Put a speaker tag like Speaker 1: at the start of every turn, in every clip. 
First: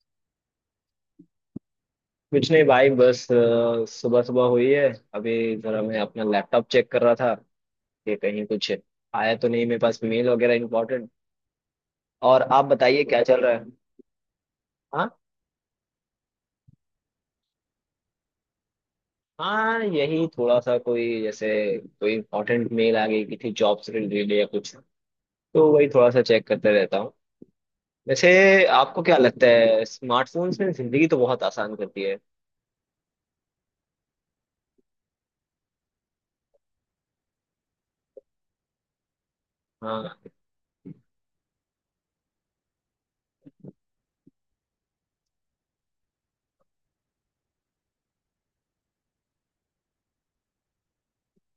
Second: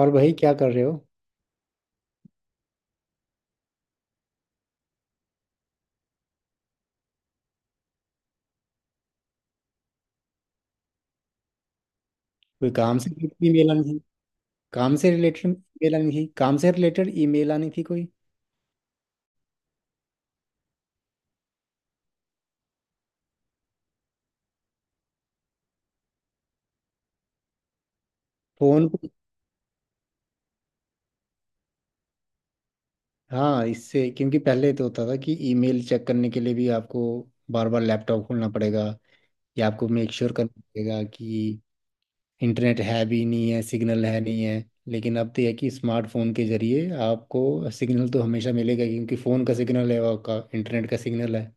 Speaker 1: और भाई, क्या कर रहे हो?
Speaker 2: कुछ नहीं भाई बस सुबह सुबह हुई है। अभी जरा मैं अपना लैपटॉप चेक कर रहा था कि कहीं कुछ आया तो नहीं मेरे पास मेल वगैरह इम्पोर्टेंट। और आप
Speaker 1: कोई काम
Speaker 2: बताइए
Speaker 1: से
Speaker 2: क्या चल
Speaker 1: रिलेटेड
Speaker 2: रहा है?
Speaker 1: ईमेल आनी थी काम
Speaker 2: हाँ।
Speaker 1: से रिलेटेड ईमेल आनी थी कोई।
Speaker 2: हाँ, यही थोड़ा सा कोई जैसे कोई इम्पोर्टेंट मेल आ गई कि थी जॉब से रिलेटेड या कुछ। तो वही थोड़ा सा चेक करते रहता हूँ वैसे।
Speaker 1: फोन
Speaker 2: आपको
Speaker 1: पे?
Speaker 2: क्या लगता है स्मार्टफोन्स ने जिंदगी तो बहुत आसान कर दी है?
Speaker 1: हाँ, इससे क्योंकि पहले तो होता था कि ईमेल चेक करने के लिए भी आपको बार बार लैपटॉप खोलना पड़ेगा, या आपको मेक
Speaker 2: हाँ,
Speaker 1: श्योर करना पड़ेगा कि इंटरनेट है भी नहीं है, सिग्नल है नहीं है। लेकिन अब तो यह है कि स्मार्टफोन के जरिए आपको सिग्नल तो हमेशा मिलेगा, क्योंकि फ़ोन का सिग्नल है और का इंटरनेट का सिग्नल है।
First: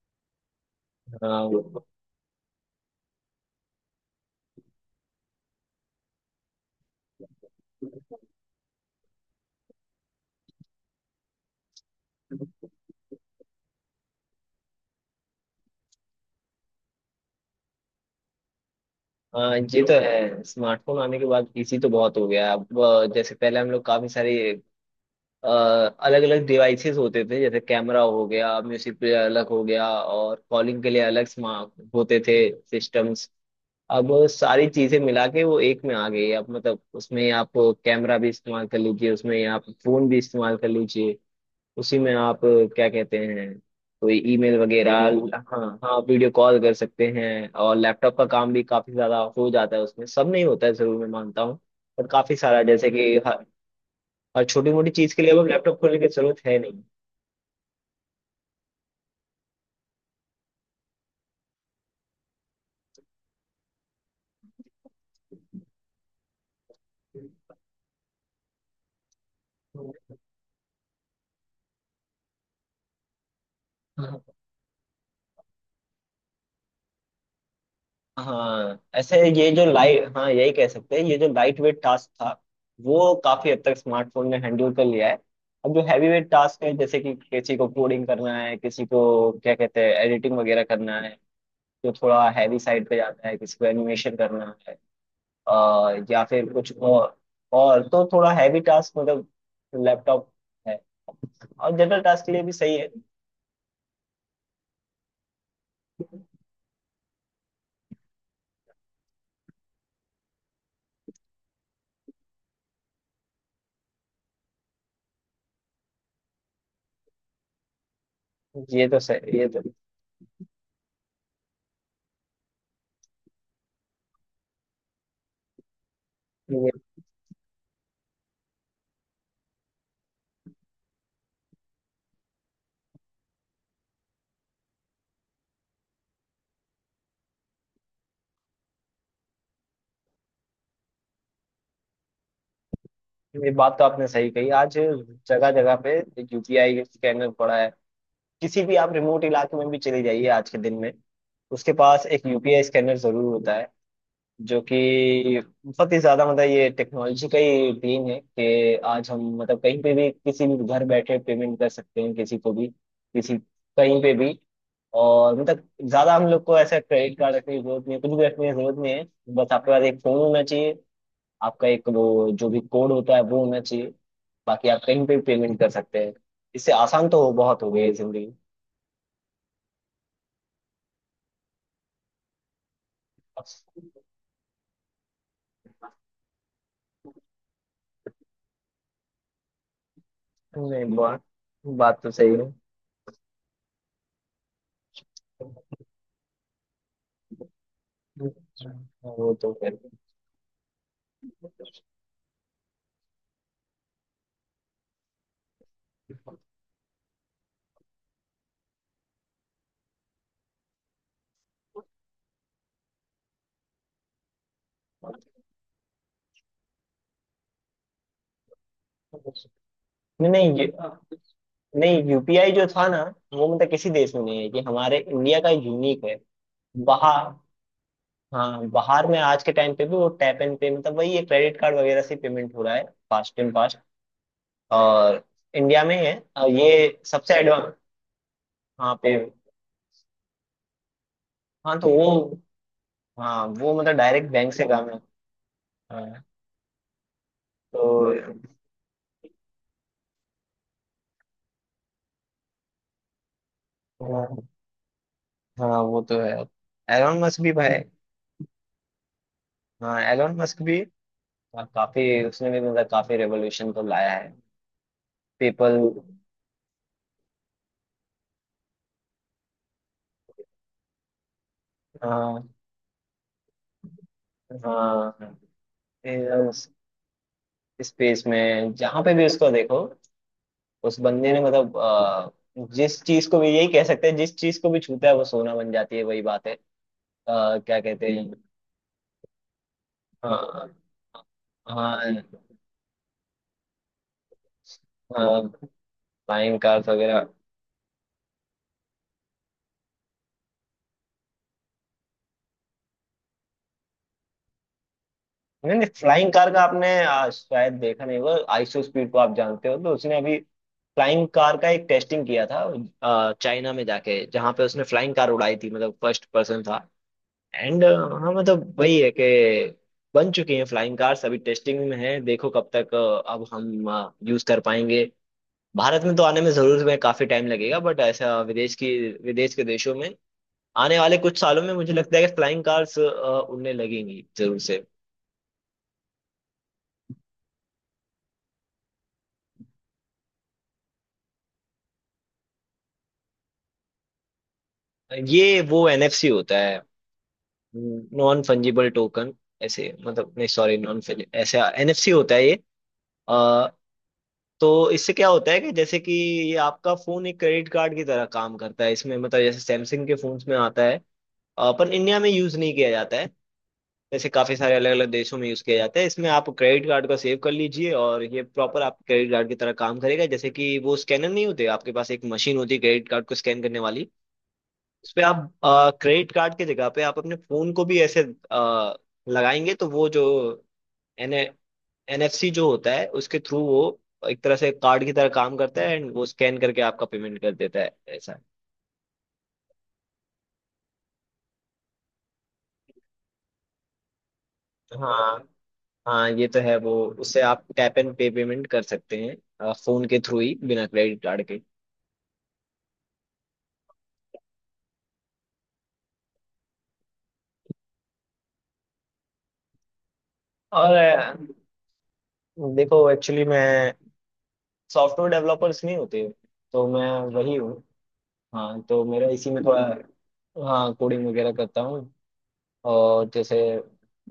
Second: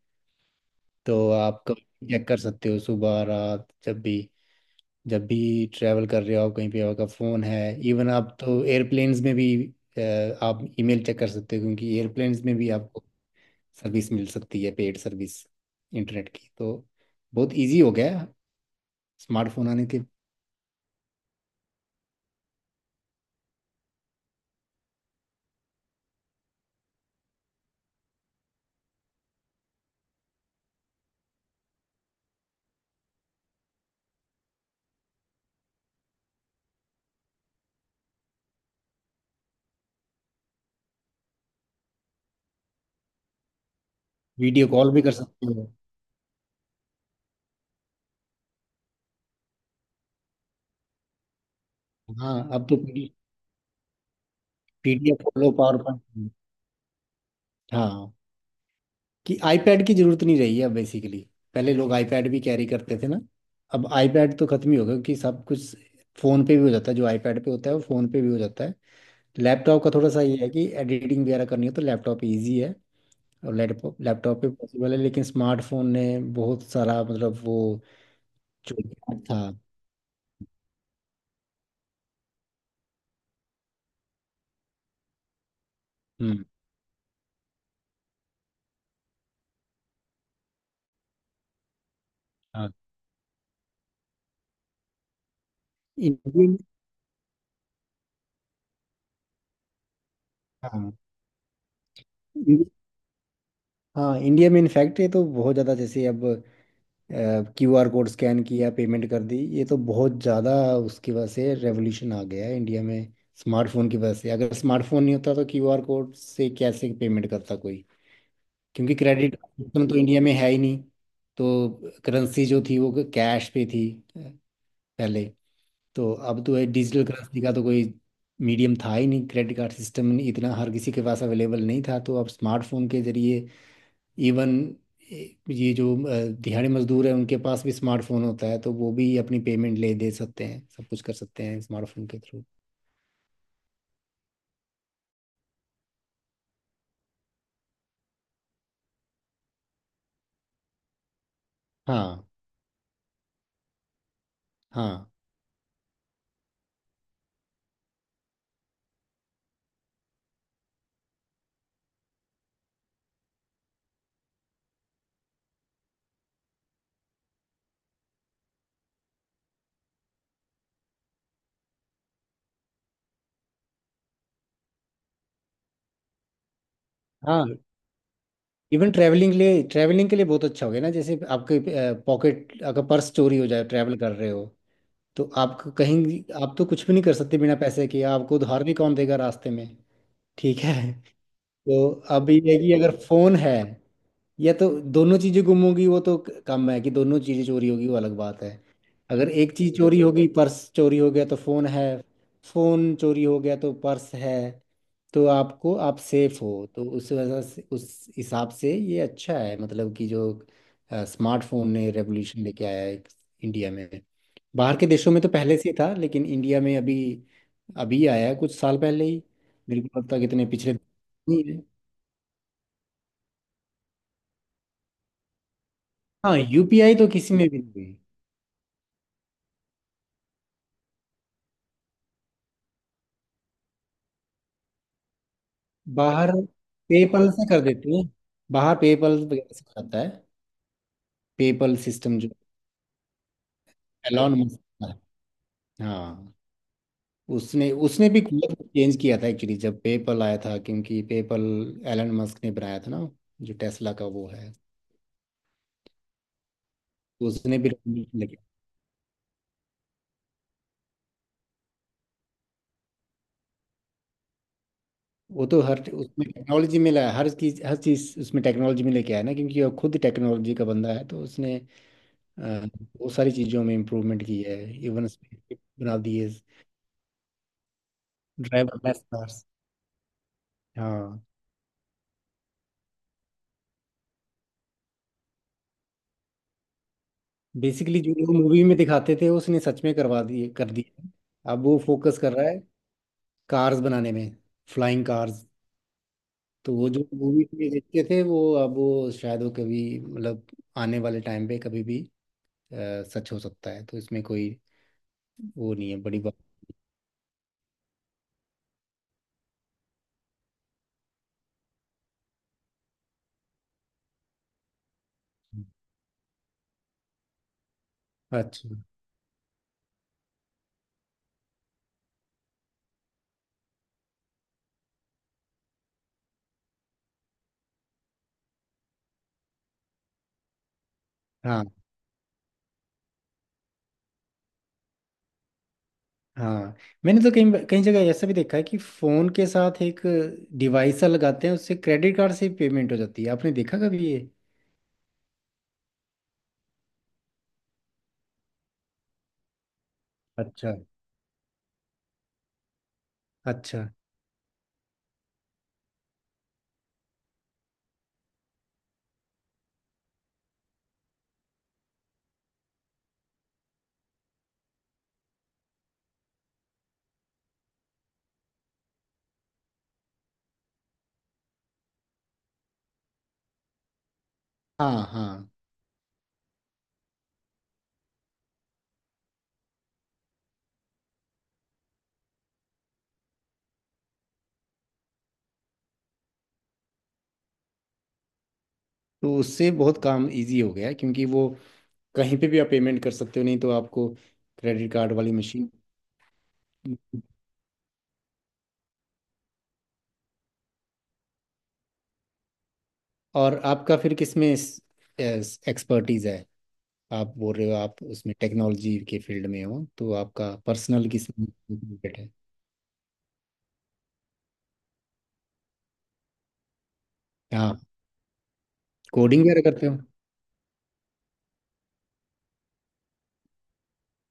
Speaker 1: तो
Speaker 2: हाँ,
Speaker 1: आप कभी चेक कर सकते हो, सुबह रात, जब भी ट्रैवल कर रहे हो, आप कहीं पे आपका फ़ोन है। इवन आप तो एयरप्लेन्स में भी आप ईमेल चेक कर सकते हो, क्योंकि एयरप्लेन्स में भी आपको सर्विस मिल सकती है, पेड सर्विस, इंटरनेट की। तो बहुत इजी हो गया है
Speaker 2: हाँ,
Speaker 1: स्मार्टफोन
Speaker 2: ये
Speaker 1: आने
Speaker 2: तो
Speaker 1: के।
Speaker 2: है। स्मार्टफोन आने के बाद इसी तो बहुत हो गया है। अब जैसे पहले हम लोग काफी सारे अलग अलग डिवाइसेस होते थे जैसे कैमरा हो गया म्यूजिक प्लेयर अलग हो गया और कॉलिंग के लिए अलग स्मार्ट होते थे सिस्टम्स। अब सारी चीजें मिला के वो एक में आ गई है। अब मतलब उसमें आप कैमरा भी इस्तेमाल कर लीजिए उसमें आप फोन भी इस्तेमाल कर लीजिए उसी में आप क्या कहते हैं कोई ईमेल
Speaker 1: वीडियो कॉल
Speaker 2: वगैरह।
Speaker 1: भी कर सकते हो।
Speaker 2: हाँ, हाँ, वीडियो कॉल कर सकते हैं और लैपटॉप का काम भी काफी ज्यादा हो जाता है उसमें सब नहीं होता है जरूर मैं मानता हूँ। पर
Speaker 1: हाँ,
Speaker 2: काफी सारा
Speaker 1: अब तो
Speaker 2: जैसे कि हर छोटी मोटी चीज के
Speaker 1: PDF
Speaker 2: लिए अब
Speaker 1: खोलो,
Speaker 2: लैपटॉप
Speaker 1: पावर
Speaker 2: खोलने की
Speaker 1: पॉइंट।
Speaker 2: जरूरत है नहीं।
Speaker 1: हाँ, कि आईपैड की जरूरत नहीं रही है अब बेसिकली। पहले लोग आईपैड भी कैरी करते थे ना। अब आईपैड तो खत्म ही हो गया, क्योंकि सब कुछ फ़ोन पे भी हो जाता है। जो आईपैड पे होता है वो फ़ोन पे भी हो जाता है। लैपटॉप का थोड़ा सा ये है कि एडिटिंग वगैरह करनी हो तो लैपटॉप इजी है, और लैपटॉप
Speaker 2: हाँ,
Speaker 1: लैपटॉप पे पॉसिबल है। लेकिन स्मार्टफोन ने बहुत सारा मतलब वो जो
Speaker 2: हाँ, ऐसे
Speaker 1: gap था।
Speaker 2: ये जो लाइट, हाँ, यही कह सकते हैं, ये जो लाइट वेट टास्क था वो काफी हद तक स्मार्टफोन ने हैंडल कर लिया है। अब जो हैवी वेट
Speaker 1: हम्म।
Speaker 2: टास्क है जैसे कि किसी को कोडिंग करना है किसी को क्या कहते हैं एडिटिंग वगैरह करना है जो थोड़ा हैवी
Speaker 1: हाँ।
Speaker 2: साइड पे जाता है किसी को एनिमेशन करना है, अ, या फिर
Speaker 1: इंडियन
Speaker 2: कुछ और। और तो थोड़ा हैवी टास्क मतलब लैपटॉप है।
Speaker 1: हाँ।
Speaker 2: और जनरल टास्क के लिए भी
Speaker 1: इंडिया
Speaker 2: सही है।
Speaker 1: हाँ, इंडिया में इनफैक्ट ये तो बहुत ज़्यादा, जैसे अब QR कोड स्कैन किया, पेमेंट कर दी। ये तो बहुत ज़्यादा उसकी वजह से रेवोल्यूशन आ गया है इंडिया में, स्मार्टफोन की वजह से। अगर स्मार्टफोन नहीं होता तो QR कोड से कैसे पेमेंट करता कोई?
Speaker 2: ये
Speaker 1: क्योंकि
Speaker 2: तो
Speaker 1: क्रेडिट
Speaker 2: सही ये तो
Speaker 1: सिस्टम तो इंडिया में है ही नहीं। तो करेंसी जो थी वो कैश पे थी पहले। तो अब तो है,
Speaker 2: ये,
Speaker 1: डिजिटल करेंसी का तो कोई मीडियम था ही नहीं, क्रेडिट कार्ड सिस्टम इतना हर किसी के पास अवेलेबल नहीं था। तो अब स्मार्टफोन के जरिए इवन ये जो दिहाड़ी मजदूर है, उनके पास भी स्मार्टफोन होता है, तो वो भी अपनी पेमेंट ले दे सकते हैं, सब कुछ कर सकते हैं स्मार्टफोन के थ्रू।
Speaker 2: ये बात तो आपने सही कही। आज जगह जगह पे यूपीआई स्कैनर पड़ा है। किसी भी आप रिमोट इलाके में भी चले जाइए आज के दिन में उसके पास एक
Speaker 1: हाँ,
Speaker 2: यूपीआई स्कैनर जरूर होता है जो
Speaker 1: हाँ,
Speaker 2: कि बहुत ही ज्यादा मतलब ये टेक्नोलॉजी का ही देन है कि आज हम मतलब कहीं पे भी किसी भी घर बैठे पेमेंट कर सकते हैं किसी को भी किसी कहीं पे भी। और मतलब ज्यादा हम लोग को ऐसा क्रेडिट कार्ड रखने की जरूरत नहीं है कुछ भी रखने की जरूरत नहीं है। बस आपके पास एक फोन होना चाहिए। आपका एक वो जो भी कोड होता है वो होना चाहिए। बाकी आप कहीं पे भी पेमेंट कर सकते हैं। इससे आसान तो
Speaker 1: हाँ।
Speaker 2: बहुत हो गई है जिंदगी।
Speaker 1: इवन ट्रैवलिंग के लिए बहुत अच्छा हो गया ना, जैसे आपके पॉकेट, अगर पर्स चोरी हो जाए ट्रैवल कर रहे हो, तो आप तो कुछ भी नहीं कर सकते बिना पैसे के, आपको उधार भी कौन देगा रास्ते में? ठीक है
Speaker 2: नहीं, बात
Speaker 1: तो
Speaker 2: बात तो
Speaker 1: अब
Speaker 2: सही
Speaker 1: ये
Speaker 2: है।
Speaker 1: है कि अगर फोन है, या तो दोनों चीजें गुम होगी, वो तो कम है कि दोनों चीजें चोरी होगी, वो अलग बात है। अगर
Speaker 2: वो
Speaker 1: एक
Speaker 2: तो है।
Speaker 1: चीज चोरी होगी, पर्स चोरी हो गया तो फोन है, फोन चोरी हो गया तो पर्स है, तो आपको आप सेफ हो। तो उस वजह से, उस हिसाब से ये अच्छा है, मतलब कि जो स्मार्टफोन ने रेवोल्यूशन लेके आया है इंडिया में। बाहर के देशों में तो पहले से ही था, लेकिन इंडिया में अभी अभी आया है, कुछ साल पहले ही। मेरे को लगता है
Speaker 2: नहीं,
Speaker 1: कितने
Speaker 2: नहीं,
Speaker 1: पिछले नहीं है।
Speaker 2: नहीं, यूपीआई जो था ना वो मतलब किसी देश में नहीं है, ये हमारे इंडिया का यूनिक है।
Speaker 1: हाँ, UPI तो
Speaker 2: बाहर
Speaker 1: किसी में भी नहीं है।
Speaker 2: हाँ, बाहर में आज के टाइम पे भी वो टैप एंड पे मतलब वही है क्रेडिट कार्ड वगैरह से पेमेंट हो रहा है फास्ट एंड फास्ट। और इंडिया में है
Speaker 1: बाहर
Speaker 2: और ये
Speaker 1: पेपल
Speaker 2: सबसे
Speaker 1: से कर
Speaker 2: एडवांस।
Speaker 1: देते हैं, बाहर
Speaker 2: हाँ पे।
Speaker 1: पेपल वगैरह से करता है।
Speaker 2: हाँ
Speaker 1: पेपल
Speaker 2: तो
Speaker 1: सिस्टम जो
Speaker 2: वो। हाँ, वो मतलब डायरेक्ट
Speaker 1: एलॉन
Speaker 2: बैंक
Speaker 1: मस्क
Speaker 2: से
Speaker 1: का
Speaker 2: काम है।
Speaker 1: है।
Speaker 2: हाँ
Speaker 1: हाँ, उसने
Speaker 2: तो।
Speaker 1: उसने भी कलर चेंज किया था एक्चुअली जब पेपल आया था, क्योंकि पेपल एलन मस्क ने बनाया था ना, जो टेस्ला का वो
Speaker 2: हाँ,
Speaker 1: है।
Speaker 2: हाँ, वो तो है। एलोन
Speaker 1: तो
Speaker 2: मस्क भी
Speaker 1: उसने भी
Speaker 2: भाई।
Speaker 1: revolution लेके,
Speaker 2: हाँ, एलोन मस्क भी। हाँ, काफी उसने भी मतलब काफी रेवोल्यूशन तो लाया है।
Speaker 1: वो तो
Speaker 2: पीपल।
Speaker 1: हर उसमें टेक्नोलॉजी में लाया, हर चीज उसमें टेक्नोलॉजी में लेके आया ना, क्योंकि वो खुद टेक्नोलॉजी का बंदा है, तो उसने अ,
Speaker 2: हाँ।
Speaker 1: बहुत सारी चीजों में इम्प्रूवमेंट की है। इवन
Speaker 2: हाँ,
Speaker 1: स्पेसशिप बना दिए,
Speaker 2: स्पेस में जहाँ
Speaker 1: ड्राइवरलेस
Speaker 2: पे भी
Speaker 1: कार्स।
Speaker 2: उसको देखो उस
Speaker 1: हाँ,
Speaker 2: बंदे ने मतलब, जिस चीज को भी यही कह सकते हैं जिस चीज को भी छूता है वो सोना बन जाती है वही बात है। क्या
Speaker 1: बेसिकली
Speaker 2: कहते
Speaker 1: जो
Speaker 2: हैं।
Speaker 1: लोग मूवी में दिखाते थे, उसने सच में करवा दिए,
Speaker 2: हाँ।
Speaker 1: कर दिए। अब वो
Speaker 2: हाँ।
Speaker 1: फोकस कर रहा है कार्स बनाने में, फ्लाइंग
Speaker 2: हाँ,
Speaker 1: कार्स।
Speaker 2: फ्लाइंग
Speaker 1: तो
Speaker 2: कार्स
Speaker 1: वो जो
Speaker 2: वगैरह।
Speaker 1: मूवी में देखते थे, वो अब वो शायद वो कभी मतलब आने वाले टाइम पे कभी भी सच हो सकता है, तो इसमें कोई वो
Speaker 2: नहीं, नहीं,
Speaker 1: नहीं है बड़ी
Speaker 2: फ्लाइंग
Speaker 1: बात।
Speaker 2: कार का आपने शायद देखा नहीं होगा। आईसो स्पीड को आप जानते हो तो उसने अभी फ्लाइंग कार का एक टेस्टिंग किया था। चाइना में जाके जहाँ पे उसने फ्लाइंग कार उड़ाई
Speaker 1: नहीं।
Speaker 2: थी मतलब फर्स्ट पर्सन था। एंड हाँ, मतलब
Speaker 1: अच्छा।
Speaker 2: वही है कि बन चुकी हैं फ्लाइंग कार्स। अभी टेस्टिंग में है। देखो कब तक, अब हम यूज कर पाएंगे। भारत में तो आने में जरूर में काफी टाइम लगेगा बट ऐसा विदेश के देशों में आने वाले कुछ सालों
Speaker 1: हाँ,
Speaker 2: में मुझे लगता है कि फ्लाइंग कार्स उड़ने लगेंगी जरूर से।
Speaker 1: हाँ। मैंने तो कहीं कई जगह ऐसा भी देखा है कि फोन के साथ एक डिवाइस सा लगाते हैं, उससे क्रेडिट कार्ड से पेमेंट हो जाती है। आपने देखा कभी ये?
Speaker 2: ये वो एनएफसी होता है। Non fungible token. ऐसे मतलब नहीं।
Speaker 1: अच्छा,
Speaker 2: सॉरी, नॉन। ऐसे एनएफसी होता है ये। अ,
Speaker 1: अच्छा।
Speaker 2: तो इससे क्या होता है कि जैसे कि ये आपका फोन एक क्रेडिट कार्ड की तरह काम करता है इसमें मतलब जैसे सैमसंग के फोन्स में आता है। पर इंडिया में यूज नहीं किया जाता है। जैसे काफी सारे अलग अलग देशों में यूज किया जाता है। इसमें आप क्रेडिट कार्ड को सेव कर लीजिए और ये प्रॉपर आप क्रेडिट कार्ड की तरह काम करेगा जैसे कि वो स्कैनर नहीं होते आपके पास एक मशीन होती है क्रेडिट कार्ड को स्कैन करने वाली।
Speaker 1: हाँ,
Speaker 2: उस पे आप
Speaker 1: हाँ।
Speaker 2: क्रेडिट कार्ड की जगह पे आप अपने फोन को भी ऐसे अ, लगाएंगे तो वो जो एन एनएफसी जो होता है उसके थ्रू वो एक तरह से कार्ड की तरह काम करता है एंड वो स्कैन करके आपका पेमेंट कर देता है ऐसा है।
Speaker 1: तो उससे बहुत काम इजी हो गया है, क्योंकि वो कहीं पे भी आप पेमेंट कर सकते हो, नहीं तो आपको क्रेडिट कार्ड वाली
Speaker 2: हाँ,
Speaker 1: मशीन।
Speaker 2: हाँ, ये तो है वो। उससे आप टैप एंड पे पेमेंट कर सकते हैं। फोन के थ्रू ही बिना क्रेडिट कार्ड के।
Speaker 1: और आपका फिर किसमें एक्सपर्टीज है? आप बोल रहे हो आप उसमें टेक्नोलॉजी के फील्ड में हो, तो आपका
Speaker 2: और
Speaker 1: पर्सनल किसमें related है?
Speaker 2: देखो एक्चुअली मैं सॉफ्टवेयर डेवलपर्स नहीं होते तो मैं वही हूँ।
Speaker 1: हाँ,
Speaker 2: हाँ, तो मेरा
Speaker 1: कोडिंग
Speaker 2: इसी
Speaker 1: वगैरह
Speaker 2: में थोड़ा।
Speaker 1: करते हो?
Speaker 2: हाँ, कोडिंग वगैरह करता हूँ। और जैसे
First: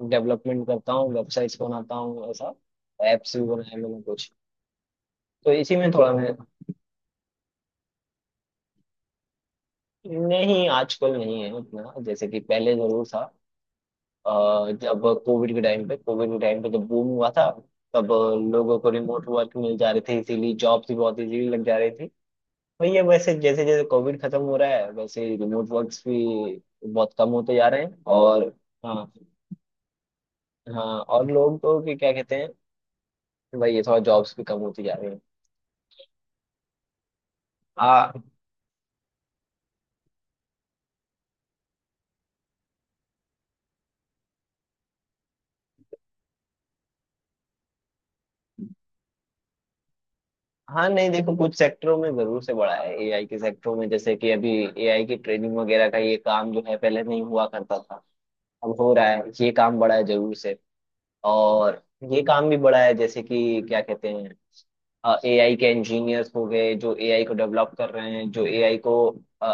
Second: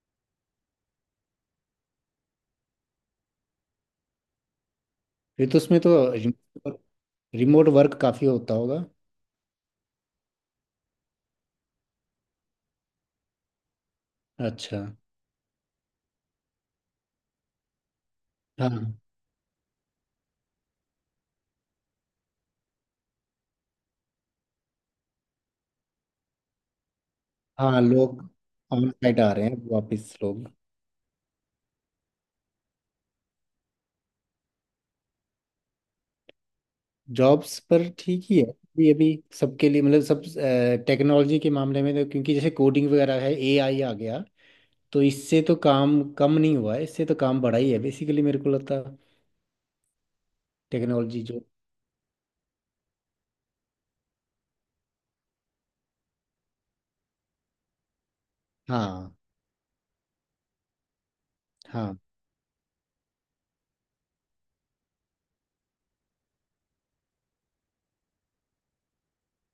Speaker 2: डेवलपमेंट करता हूँ वेबसाइट्स बनाता हूँ ऐसा। एप्स भी बनाए मैंने कुछ।
Speaker 1: फिर
Speaker 2: तो
Speaker 1: तो
Speaker 2: इसी
Speaker 1: उसमें
Speaker 2: में
Speaker 1: तो
Speaker 2: थोड़ा मैं।
Speaker 1: रिमोट वर्क काफी होता होगा।
Speaker 2: नहीं, आजकल नहीं है उतना जैसे कि पहले जरूर था।
Speaker 1: अच्छा।
Speaker 2: जब कोविड के टाइम पे जब बूम हुआ था तब लोगों को
Speaker 1: हाँ,
Speaker 2: रिमोट वर्क मिल जा रहे थे इसीलिए जॉब्स भी बहुत इजीली लग जा रही थी। तो ये वैसे जैसे जैसे कोविड खत्म हो रहा है वैसे रिमोट वर्क्स भी बहुत कम होते जा
Speaker 1: हाँ,
Speaker 2: रहे हैं।
Speaker 1: लोग
Speaker 2: और,
Speaker 1: ऑन
Speaker 2: हाँ।
Speaker 1: साइट आ रहे हैं वापस, लोग।
Speaker 2: हाँ और लोग तो कि क्या कहते हैं, भाई ये थोड़ा जॉब्स भी कम होती जा रही है।
Speaker 1: जॉब्स
Speaker 2: आ,
Speaker 1: पर ठीक ही है अभी अभी, सबके लिए मतलब सब टेक्नोलॉजी के मामले में, तो क्योंकि जैसे कोडिंग वगैरह है, AI आ गया, तो इससे तो काम कम नहीं हुआ है, इससे तो काम बढ़ा ही है बेसिकली, मेरे को लगता
Speaker 2: हाँ, नहीं
Speaker 1: टेक्नोलॉजी
Speaker 2: देखो
Speaker 1: जो।
Speaker 2: कुछ सेक्टरों में जरूर से बढ़ा है एआई के सेक्टरों में जैसे कि अभी एआई की ट्रेनिंग वगैरह का ये काम जो है पहले नहीं हुआ करता था अब हो रहा
Speaker 1: हाँ,
Speaker 2: है ये काम बढ़ा है जरूर से। और
Speaker 1: हाँ,
Speaker 2: ये काम भी बढ़ा है जैसे कि क्या कहते हैं एआई के इंजीनियर्स हो गए जो एआई को डेवलप कर रहे हैं जो एआई को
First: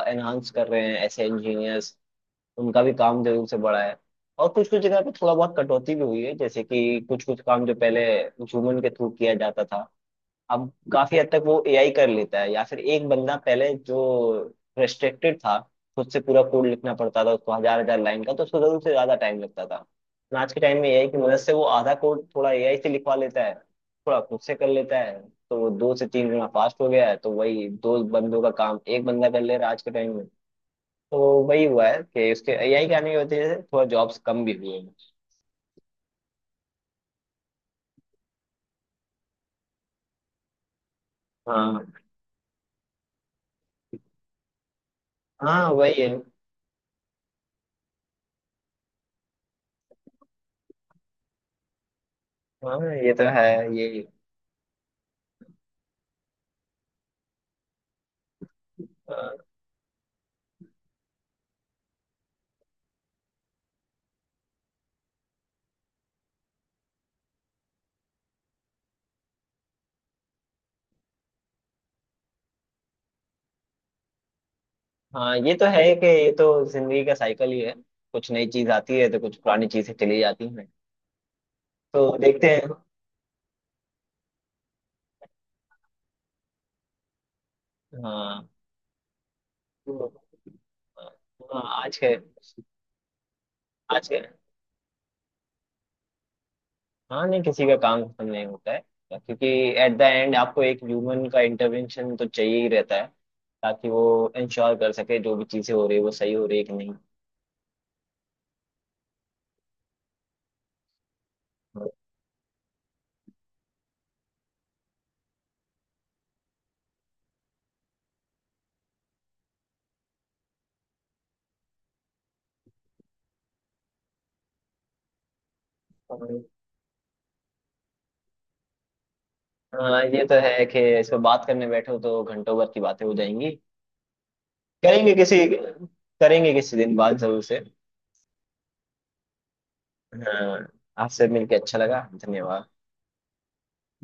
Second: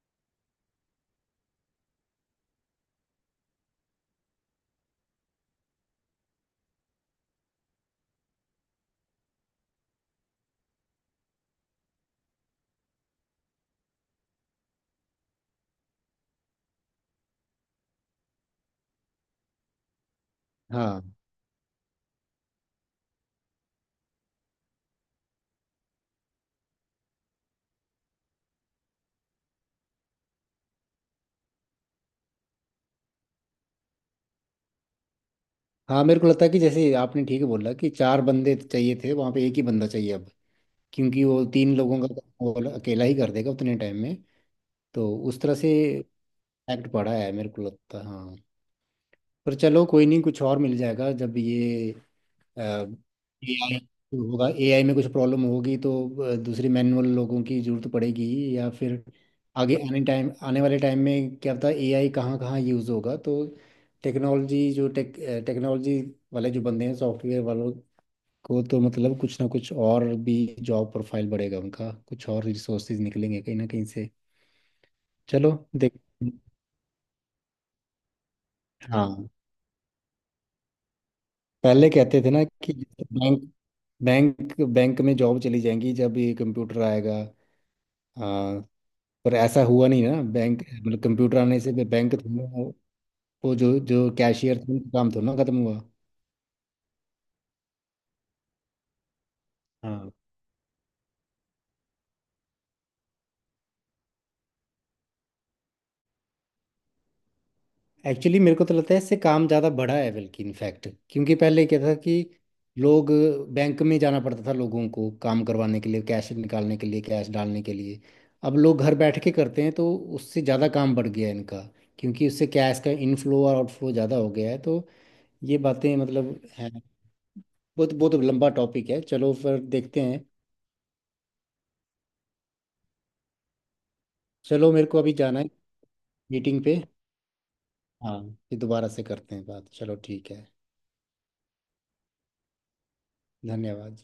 Speaker 2: एनहांस कर रहे हैं ऐसे इंजीनियर्स उनका भी काम जरूर से बढ़ा है। और कुछ कुछ जगह पे थोड़ा बहुत कटौती भी हुई है जैसे कि कुछ कुछ काम जो पहले ह्यूमन के थ्रू किया जाता था अब काफी हद तक वो एआई कर लेता है या फिर एक बंदा पहले जो रेस्ट्रिक्टेड था खुद से पूरा कोड लिखना पड़ता था उसको हजार हजार लाइन का तो उसको जरूर से ज्यादा टाइम लगता था लेकिन आज के टाइम में
Speaker 1: हाँ,
Speaker 2: एआई की मदद से वो आधा कोड थोड़ा एआई से लिखवा लेता है थोड़ा खुद से कर लेता है। तो वो दो से तीन गुना फास्ट हो गया है तो वही दो बंदों का काम एक बंदा कर ले रहा है आज के टाइम में। तो वही हुआ है कि उसके एआई के आने की वजह से थोड़ा जॉब्स कम भी हुए हैं।
Speaker 1: हाँ, मेरे को लगता है कि जैसे आपने ठीक बोला कि चार बंदे चाहिए थे वहाँ पे, एक ही बंदा चाहिए अब, क्योंकि वो तीन
Speaker 2: हाँ,
Speaker 1: लोगों का काम वो वाला अकेला ही कर देगा उतने टाइम में। तो उस तरह
Speaker 2: हाँ
Speaker 1: से
Speaker 2: वही है।
Speaker 1: एक्ट पड़ा है, मेरे को लगता है। हाँ, पर चलो, कोई नहीं, कुछ और मिल जाएगा जब ये
Speaker 2: हाँ, ये तो है।
Speaker 1: AI
Speaker 2: ये।
Speaker 1: होगा, AI में कुछ प्रॉब्लम होगी तो दूसरे मैनुअल लोगों की जरूरत पड़ेगी, या फिर
Speaker 2: हाँ।
Speaker 1: आगे आने वाले टाइम में क्या पता AI कहाँ कहाँ यूज़ होगा। तो टेक्नोलॉजी जो टेक टेक्नोलॉजी वाले जो बंदे हैं, सॉफ्टवेयर वालों को तो मतलब कुछ ना कुछ और भी जॉब प्रोफाइल बढ़ेगा उनका, कुछ और रिसोर्सेज निकलेंगे कहीं ना कहीं से।
Speaker 2: हाँ,
Speaker 1: चलो।
Speaker 2: ये तो है
Speaker 1: देख।
Speaker 2: कि ये तो जिंदगी का साइकिल ही है। कुछ नई चीज आती है तो
Speaker 1: हाँ,
Speaker 2: कुछ पुरानी चीजें चली जाती हैं।
Speaker 1: पहले
Speaker 2: तो
Speaker 1: कहते थे ना
Speaker 2: देखते हैं।
Speaker 1: कि बैंक बैंक बैंक में जॉब चली जाएंगी जब ये कंप्यूटर आएगा,
Speaker 2: हाँ,
Speaker 1: पर ऐसा हुआ नहीं ना। बैंक मतलब कंप्यूटर आने
Speaker 2: हाँ।
Speaker 1: से भी बैंक थोड़ा वो जो
Speaker 2: आज
Speaker 1: जो
Speaker 2: के
Speaker 1: कैशियर थे उनका काम थोड़ा ना खत्म हुआ।
Speaker 2: हाँ, नहीं किसी का काम खत्म नहीं होता है क्योंकि एट द
Speaker 1: हाँ,
Speaker 2: एंड आपको एक ह्यूमन का इंटरवेंशन तो चाहिए ही रहता है ताकि वो इंश्योर कर सके जो भी चीजें हो रही है वो सही हो रही है कि नहीं।
Speaker 1: एक्चुअली मेरे को तो लगता है इससे काम ज़्यादा बढ़ा है बल्कि इनफैक्ट, क्योंकि पहले क्या था कि लोग बैंक में जाना पड़ता था लोगों को, काम करवाने के लिए, कैश निकालने के लिए, कैश डालने के लिए। अब लोग घर बैठ के करते हैं, तो उससे ज़्यादा काम बढ़ गया है इनका, क्योंकि उससे कैश का इनफ्लो और आउटफ्लो ज़्यादा हो गया है। तो ये बातें मतलब हैं, बहुत बहुत लंबा टॉपिक है, चलो फिर देखते
Speaker 2: हाँ, ये
Speaker 1: हैं।
Speaker 2: तो है कि इस पर बात करने बैठो तो घंटों भर की बातें हो जाएंगी।
Speaker 1: चलो, मेरे को अभी
Speaker 2: करेंगे किसी
Speaker 1: जाना है
Speaker 2: करेंगे
Speaker 1: मीटिंग
Speaker 2: किसी
Speaker 1: पे।
Speaker 2: दिन बात जरूर से।
Speaker 1: हाँ, फिर दोबारा से करते हैं बात, चलो ठीक है।
Speaker 2: हाँ, आपसे मिलके अच्छा लगा। धन्यवाद।
Speaker 1: धन्यवाद।